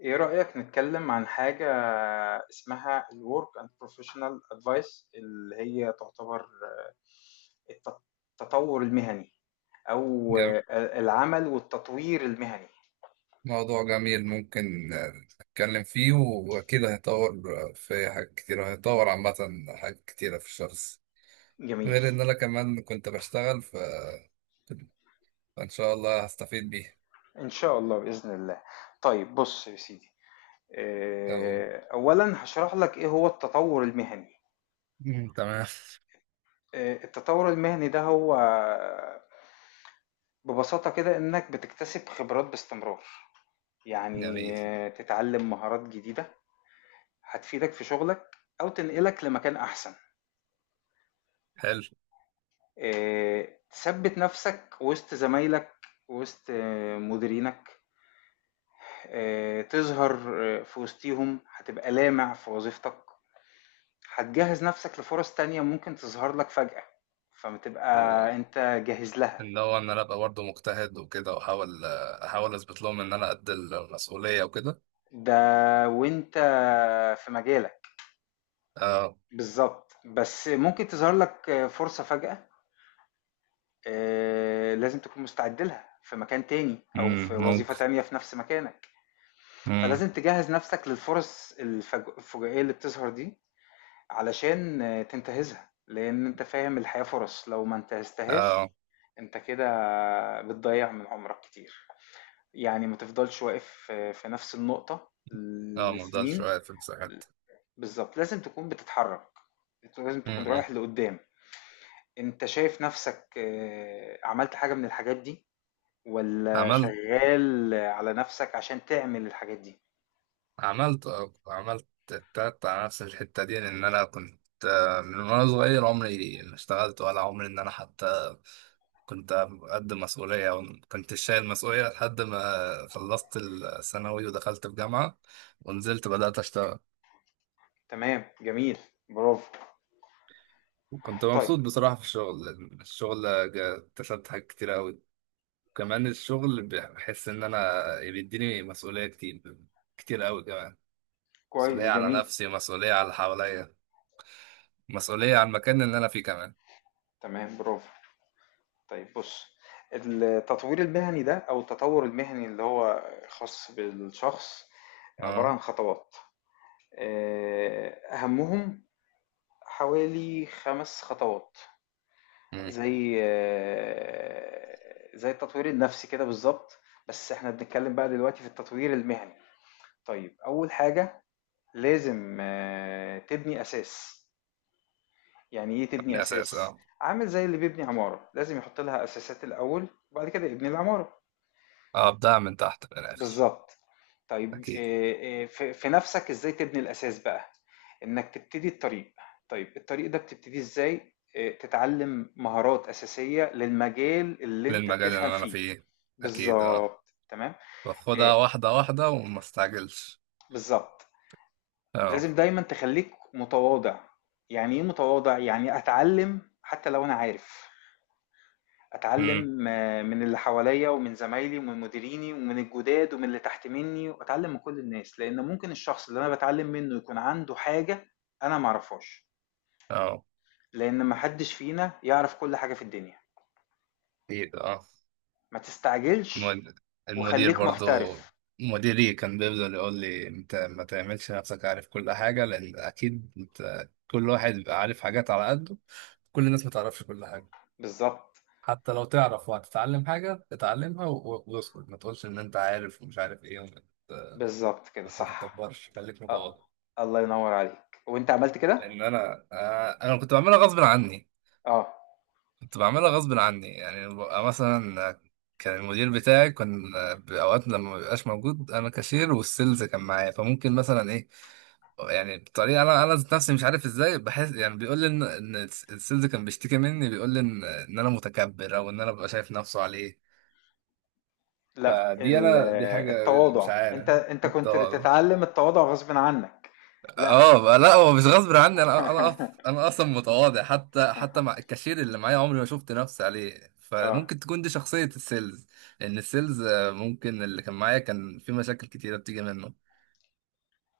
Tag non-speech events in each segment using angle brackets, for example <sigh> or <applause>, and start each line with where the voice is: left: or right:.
left: إيه رأيك نتكلم عن حاجة اسمها ال Work and Professional Advice اللي هي تعتبر الت- التطور المهني أو
right: جم...
left: العمل والتطوير المهني.
right: موضوع جميل، ممكن نتكلم فيه، وأكيد هيطور، في حاجات كتيرة هيطور عامة، حاجات كتيرة في الشخص.
left: جميل.
right: غير إن أنا كمان كنت بشتغل، فإن شاء الله هستفيد بيه.
left: إن شاء الله بإذن الله. طيب بص يا سيدي،
right: أو...
left: أولا هشرح لك إيه هو التطور المهني.
right: مم، تمام.
left: التطور المهني ده هو ببساطة كده إنك بتكتسب خبرات باستمرار، يعني
right: جميل.
left: تتعلم مهارات جديدة هتفيدك في شغلك أو تنقلك لمكان أحسن.
right: حلو.
left: تثبت نفسك وسط زمايلك، وسط مديرينك، تظهر في وسطيهم، هتبقى لامع في وظيفتك، هتجهز نفسك لفرص تانية ممكن تظهر لك فجأة فما تبقى انت جاهز لها.
right: وإن هو إن أنا أبقى برضه مجتهد وكده، وأحاول آه، أحاول أثبت لهم إن أنا قد المسؤولية وكده.
left: ده وانت في مجالك.
right: أه.
left: بالظبط، بس ممكن تظهر لك فرصة فجأة، لازم تكون مستعد لها في مكان تاني او في وظيفة
right: ممكن.
left: تانية في نفس مكانك.
right: مم.
left: فلازم تجهز نفسك للفرص الفجائية اللي بتظهر دي، علشان تنتهزها، لأن أنت فاهم الحياة فرص. لو ما
right: أه.
left: انتهزتهاش أنت كده بتضيع من عمرك كتير، يعني ما تفضلش واقف في نفس النقطة
right: أه، مفضلش
left: لسنين.
right: واقف في المساحات.
left: بالظبط، لازم تكون بتتحرك، أنت لازم تكون
right: امم.
left: رايح لقدام. أنت شايف نفسك عملت حاجة من الحاجات دي، ولا
right: عملت
left: شغال على نفسك عشان تعمل الحاجات دي؟
right: عملت التات على نفس الحتة دي، لأن أنا كنت، من وأنا صغير عمري ما اشتغلت ولا عمري إن أنا حتى كنت قد مسؤولية، أو كنت شايل مسؤولية لحد ما خلصت الثانوي ودخلت في جامعة ونزلت بدأت أشتغل.
left: تمام، جميل، برافو.
right: وكنت
left: طيب.
right: مبسوط بصراحة في الشغل، لأن الشغل اكتسبت حاجات كتير أوي. وكمان الشغل بحس إن أنا بيديني مسؤولية كتير، كتير أوي كمان. مسؤولية
left: كويس،
right: على
left: جميل.
right: نفسي، مسؤولية على اللي حواليا، مسؤولية على المكان اللي أنا فيه كمان.
left: تمام، برافو. طيب بص، التطوير المهني ده او التطور المهني اللي هو خاص بالشخص عبارة
right: اه.
left: عن خطوات، اهمهم حوالي خمس خطوات،
right: مم.
left: زي زي التطوير النفسي كده بالظبط، بس احنا بنتكلم بقى دلوقتي في التطوير المهني. طيب اول حاجة، لازم تبني اساس. يعني ايه
right: من
left: تبني
right: الأساس،
left: اساس؟
right: اه.
left: عامل زي اللي بيبني عمارة، لازم يحط لها اساسات الاول وبعد كده يبني العمارة.
right: أبدأ من تحت في الآخر.
left: بالظبط. طيب
right: أكيد.
left: إيه، في نفسك، ازاي تبني الاساس بقى؟ انك تبتدي الطريق. طيب الطريق ده بتبتدي ازاي؟ تتعلم مهارات اساسية للمجال اللي انت
right: للمجال
left: بتفهم
right: اللي أنا
left: فيه.
right: فيه. أكيد اه.
left: بالظبط، تمام. إيه،
right: باخدها واحدة واحدة وما استعجلش.
left: بالظبط.
right: اه.
left: لازم دايما تخليك متواضع. يعني ايه متواضع؟ يعني اتعلم حتى لو انا عارف،
right: مم.
left: اتعلم من اللي حواليا ومن زمايلي ومن مديريني ومن الجداد ومن اللي تحت مني، واتعلم من كل الناس، لان ممكن الشخص اللي انا بتعلم منه يكون عنده حاجة انا معرفهاش،
right: اه.
left: لان محدش فينا يعرف كل حاجة في الدنيا.
right: أكيد اه.
left: ما تستعجلش
right: المد- المدير
left: وخليك
right: برضو،
left: محترف.
right: مديري كان بيفضل يقول لي أنت ما تعملش نفسك عارف كل حاجة، لأن أكيد أنت، كل واحد بيبقى عارف حاجات على قده. كل الناس ما تعرفش كل حاجة،
left: بالظبط.
right: حتى لو تعرف وهتتعلم حاجة اتعلمها، واسكت ما تقولش ان انت عارف ومش عارف ايه، ت-
left: بالظبط كده
right: ما
left: صح.
right: تتكبرش، خليك
left: اه،
right: متواضع.
left: الله ينور عليك وانت عملت كده.
right: لان انا، انا كنت بعملها غصب عني.
left: اه.
right: كنت بعملها غصب عني، يعني ببقى مثلا، كان المدير بتاعي كان، بأوقات لما ما بيبقاش موجود انا كاشير والسيلز كان معايا، فممكن مثلا ايه، يعني بطريقه انا ذات نفسي مش عارف ازاي، بحس يعني بيقول لي ان السيلز كان بيشتكي مني، بيقول لي ان انا متكبر، او ان انا ببقى شايف نفسه عليه.
left: لا
right: فدي
left: ال-
right: انا، دي حاجه، مش
left: التواضع،
right: عارف
left: انت
right: انت.
left: كنت بتتعلم التواضع غصب عنك. لا.
right: اه، لا، هو مش غصب عني، انا انا أص-
left: <laughs>
right: انا اصلا متواضع، حتى مع الكاشير اللي معايا عمري ما شفت نفسي عليه.
left: اه.
right: فممكن تكون دي شخصية السيلز، لأن السيلز، ممكن اللي كان معايا كان في مشاكل كتيرة بتيجي منه.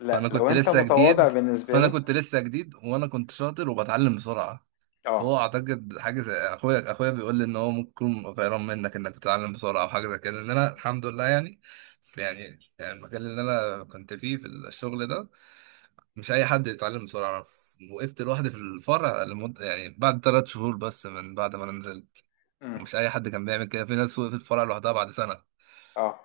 left: لا،
right: فانا
left: لو
right: كنت
left: انت
right: لسه
left: متواضع
right: جديد
left: بالنسبة
right: فانا
left: له.
right: كنت لسه جديد وانا كنت شاطر وبتعلم بسرعه،
left: اه،
right: فهو اعتقد حاجه زي اخويا. اخويا بيقول لي ان هو ممكن يكون غيران منك انك بتتعلم بسرعه، او حاجه زي كده. ان انا الحمد لله يعني، في يعني المكان اللي انا كنت فيه في الشغل ده مش اي حد يتعلم بسرعه. وقفت لوحدي في الفرع لمده، يعني بعد 3 شهور بس من بعد ما انا نزلت.
left: امم
right: ومش اي حد كان بيعمل كده، في ناس وقفت في الفرع لوحدها بعد سنه.
left: اه.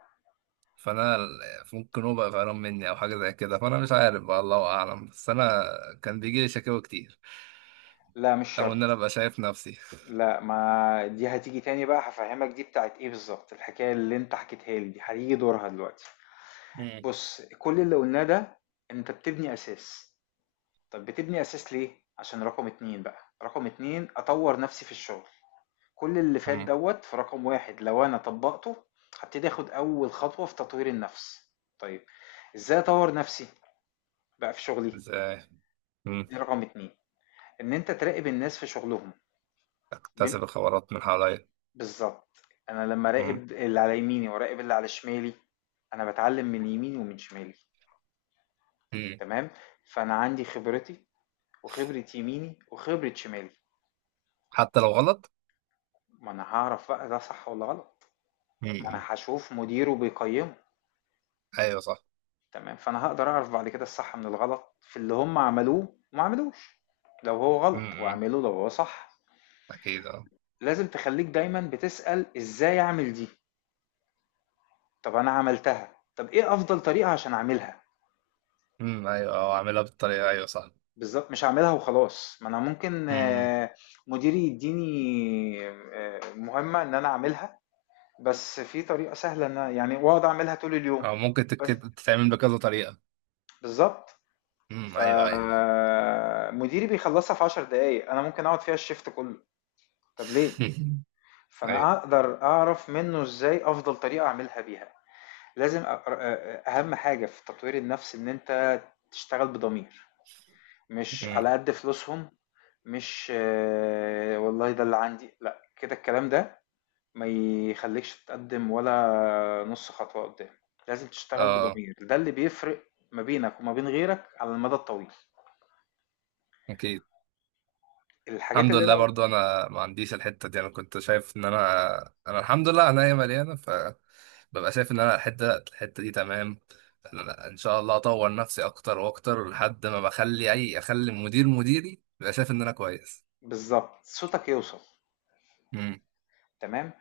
right: فانا ال- ممكن هو بقى قرفان مني او حاجه زي كده، فانا مش عارف بقى، الله اعلم. بس انا كان بيجي لي شكاوى كتير،
left: لا مش
right: او ان انا
left: شرط.
right: ابقى شايف نفسي.
left: لا، ما دي هتيجي تاني بقى هفهمك. دي بتاعت ايه بالظبط؟ الحكاية اللي انت حكيتها لي دي هتيجي دورها دلوقتي. بص، كل اللي قلناه ده انت بتبني اساس. طب بتبني اساس ليه؟ عشان رقم اتنين بقى. رقم اتنين، اطور نفسي في الشغل. كل اللي فات
right: مم.
left: دوت في رقم واحد، لو انا طبقته هبتدي اخد اول خطوة في تطوير النفس. طيب، ازاي اطور نفسي بقى في شغلي؟
right: ازاي. مم.
left: دي رقم اتنين، إن أنت تراقب الناس في شغلهم. بم-
right: اكتسب الخبرات من حواليا.
left: بالظبط. أنا لما
right: مم.
left: أراقب اللي على يميني وأراقب اللي على شمالي، أنا بتعلم من يميني ومن شمالي.
right: مم.
left: تمام. فأنا عندي خبرتي، وخبرة يميني، وخبرة شمالي.
right: حتى لو غلط.
left: ما أنا هعرف بقى ده صح ولا غلط، ما أنا
right: مم.
left: هشوف مديره بيقيمه.
right: ايوه صح.
left: تمام، فأنا هقدر أعرف بعد كده الصح من الغلط في اللي هم عملوه وما عملوش، لو هو غلط
right: مم.
left: وعمله، لو هو صح.
right: اكيد اه.
left: لازم تخليك دايما بتسأل إزاي أعمل دي. طب أنا عملتها، طب إيه أفضل طريقة عشان أعملها؟
right: مم. ايوه، او اعملها بالطريقه، ايوه صح.
left: بالضبط، مش هاعملها وخلاص، ما أنا ممكن
right: مم.
left: مديري يدّيني مهمة إن أنا أعملها، بس في طريقة سهلة. يعني وأقعد أعملها طول اليوم،
right: او ممكن
left: بس،
right: تتعمل بكذا طريقه.
left: بالضبط،
right: مم. ايوه ايوه.
left: فمديري بيخلّصها في 10 دقايق، أنا ممكن أقعد فيها الشيفت كلّه. طب ليه؟
right: <laughs>
left: فأنا
right: ايوه.
left: أقدر أعرف منّه إزاي أفضل طريقة أعملها بيها. لازم أ أر أ أهم حاجة في تطوير النَفْس إن أنت تشتغل بضمير، مش
right: مم.
left: على قد فلوسهم، مش والله ده اللي عندي، لا كده الكلام ده ما يخليكش تتقدم ولا نص خطوة قدام. لازم تشتغل
right: اه.
left: بضمير، ده اللي بيفرق ما بينك وما بين غيرك على المدى الطويل.
right: اكيد.
left: الحاجات
right: الحمد
left: اللي انا،
right: لله برضو انا ما عنديش الحته دي. انا كنت شايف ان انا، انا الحمد لله عينيا مليانه، فببقى شايف ان انا الحته دي تمام. إن أنا ان شاء الله اطور نفسي اكتر واكتر لحد ما بخلي اخلي مديري يبقى شايف ان انا كويس.
left: بالظبط، صوتك يوصل.
right: امم.
left: تمام،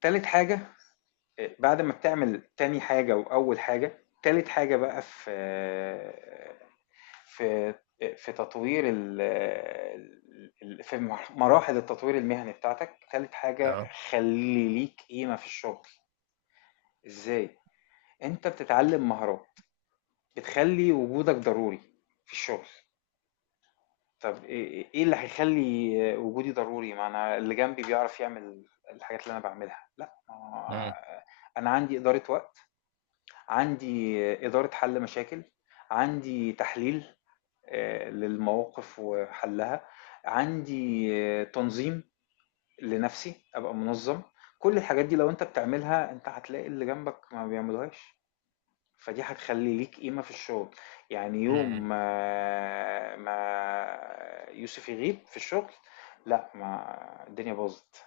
left: تالت حاجة. بعد ما بتعمل تاني حاجة وأول حاجة، تالت حاجة بقى في في في تطوير ال، ال في مراحل التطوير المهني بتاعتك، تالت حاجة،
right: اه.
left: خلي ليك قيمة في الشغل. ازاي؟ انت بتتعلم مهارات بتخلي وجودك ضروري في الشغل. طب إيه اللي هيخلي وجودي ضروري، ما انا اللي جنبي بيعرف يعمل الحاجات اللي انا بعملها؟ لا، ما
right: امم.
left: هو انا عندي إدارة وقت، عندي إدارة حل مشاكل، عندي تحليل للمواقف وحلها، عندي تنظيم لنفسي، ابقى منظم. كل الحاجات دي لو انت بتعملها، انت هتلاقي اللي جنبك ما بيعملوهاش، فدي هتخلي ليك قيمة في الشغل. يعني يوم
right: امم.
left: ما, يوسف يغيب في الشغل، لا، ما الدنيا باظت،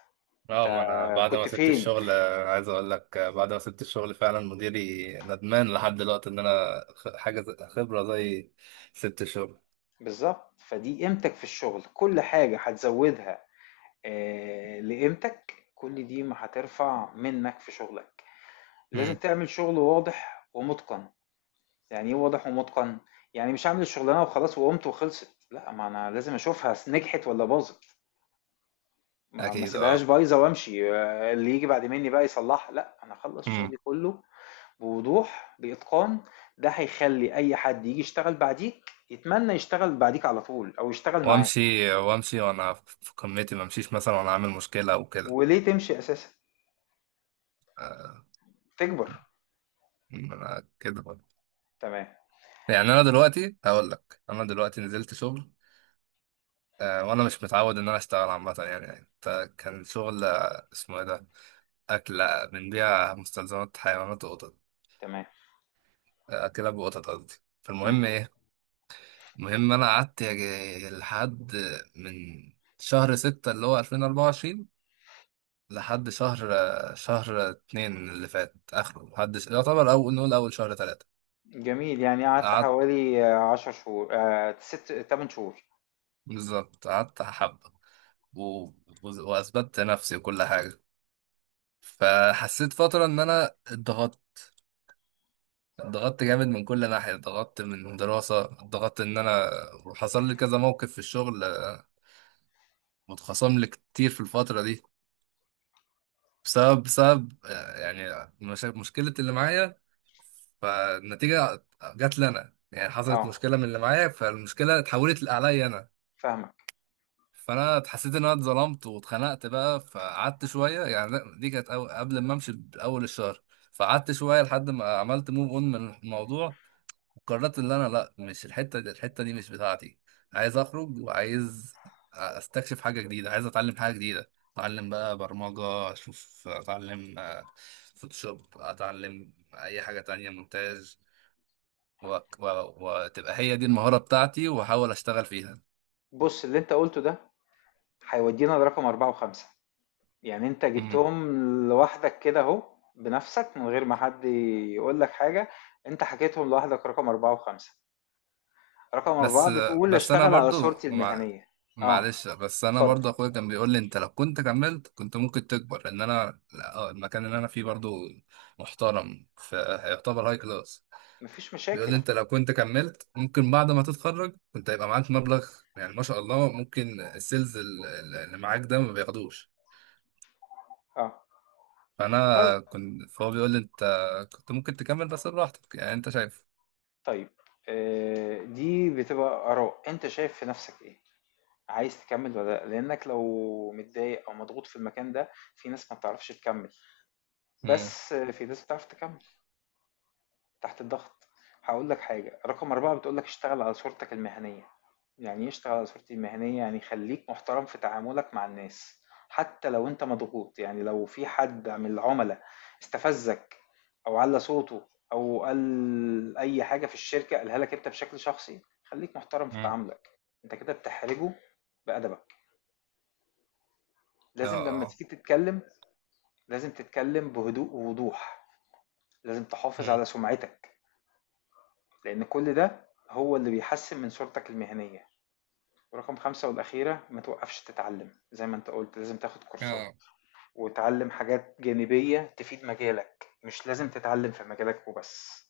left: انت
right: اه. ما انا بعد ما
left: كنت
right: سبت
left: فين؟
right: الشغل، عايز اقول لك، بعد ما سبت الشغل فعلا مديري ندمان لحد دلوقتي ان انا، حاجه خبره زي. سبت الشغل.
left: بالظبط، فدي قيمتك في الشغل. كل حاجة هتزودها لقيمتك، كل دي ما هترفع منك في شغلك. لازم
right: امم.
left: تعمل شغل واضح ومتقن. يعني ايه واضح ومتقن؟ يعني مش هعمل الشغلانه وخلاص وقمت وخلصت، لا ما انا لازم اشوفها نجحت ولا باظت، ما
right: اكيد اه.
left: سيبهاش بايظه وامشي اللي يجي بعد مني بقى يصلحها، لا انا اخلص شغلي كله بوضوح، باتقان. ده هيخلي اي حد يجي يشتغل بعديك يتمنى يشتغل بعديك على طول، او يشتغل معاك.
right: وامشي وامشي وانا في قمتي، ما امشيش مثلا وانا عامل مشكله او كده.
left: وليه تمشي اساسا؟
right: آه،
left: تكبر.
right: انا كده برضه.
left: تمام.
right: يعني انا دلوقتي هقول لك، انا دلوقتي نزلت شغل، وانا مش متعود ان انا اشتغل عامه، يعني يعني كان شغل، اسمه ايه ده، اكل، بنبيع مستلزمات حيوانات وقطط،
left: تمام.
right: كلاب وقطط قصدي.
left: مم.
right: فالمهم ايه؟ المهم انا قعدت، لحد من شهر 6 اللي هو 2024، لحد شهر اتنين اللي فات اخره، لحد يعتبر اول، نقول اول شهر 3.
left: جميل، يعني قعدت
right: قعدت.
left: حوالي 10 شهور، ست تمن شهور.
right: بالظبط قعدت حبة، و... واثبتت نفسي وكل حاجة. فحسيت فترة ان انا اتضغطت، اتضغطت جامد من كل ناحية، اتضغطت من دراسة، اتضغطت ان انا، وحصل لي كذا موقف في الشغل، متخصم لي كتير في الفترة دي، بسبب يعني مشكلة اللي معايا. فالنتيجة جات لي أنا، يعني حصلت
left: اه،
right: مشكلة من اللي معايا، فالمشكلة اتحولت عليا أنا.
left: فاهمك.
right: فأنا حسيت إن أنا اتظلمت واتخنقت بقى، فقعدت شوية يعني، لا، دي كانت، قبل ما أمشي بأول الشهر. فقعدت شوية لحد ما عملت موف أون من الموضوع، وقررت إن أنا لأ، مش الحتة دي، الحتة دي مش بتاعتي. عايز أخرج، وعايز أستكشف حاجة جديدة، عايز أتعلم حاجة جديدة. أتعلم بقى برمجة، أشوف، أتعلم، فوتوشوب، أتعلم أي حاجة تانية، مونتاج، و... و... وتبقى هي دي المهارة بتاعتي، واحاول اشتغل فيها.
left: بص اللي انت قلته ده هيودينا لرقم أربعة وخمسة، يعني انت
right: مم.
left: جبتهم لوحدك كده اهو، بنفسك من غير ما حد يقول لك حاجة، انت حكيتهم لوحدك، رقم أربعة وخمسة. رقم أربعة
right: بس
left: بتقول
right: بس انا
left: اشتغل على
right: برضو،
left: صورتي
right: مع...
left: المهنية. اه،
right: معلش، بس انا
left: اتفضل،
right: برضو اخويا كان بيقول لي انت لو كنت كملت كنت ممكن تكبر، لان انا، لا، المكان اللي انا فيه برضو محترم، فيعتبر هاي كلاس.
left: مفيش
right: بيقول لي
left: مشاكل.
right: انت لو كنت كملت ممكن بعد ما تتخرج كنت هيبقى معاك مبلغ، يعني ما شاء الله، ممكن السيلز اللي معاك ده ما بياخدوش.
left: اه. طيب.
right: فانا كنت فهو بيقول لي انت كنت ممكن تكمل، بس براحتك يعني انت شايف.
left: طيب، دي بتبقى آراء، انت شايف في نفسك ايه، عايز تكمل ولا لأ؟ لانك لو متضايق او مضغوط في المكان ده، في ناس ما بتعرفش تكمل، بس في ناس بتعرف تكمل تحت الضغط. هقول لك حاجة، رقم أربعة بتقول لك اشتغل على صورتك المهنية. يعني ايه اشتغل على صورتي المهنية؟ يعني خليك محترم في تعاملك مع الناس، حتى لو انت مضغوط. يعني لو في حد من العملاء استفزك او على صوته او قال اي حاجة في الشركة قالها لك انت بشكل شخصي، خليك محترم في
right: مم.
left: تعاملك، انت كده بتحرجه بأدبك.
right: اه.
left: لازم لما
right: اه.
left: تيجي تتكلم، لازم تتكلم بهدوء ووضوح، لازم تحافظ
right: مم.
left: على سمعتك، لأن كل ده هو اللي بيحسن من صورتك المهنية. ورقم خمسة والأخيرة، ما توقفش تتعلم، زي ما أنت قلت، لازم تاخد كورسات
right: اه.
left: وتعلم حاجات جانبية تفيد مجالك، مش لازم تتعلم في مجالك وبس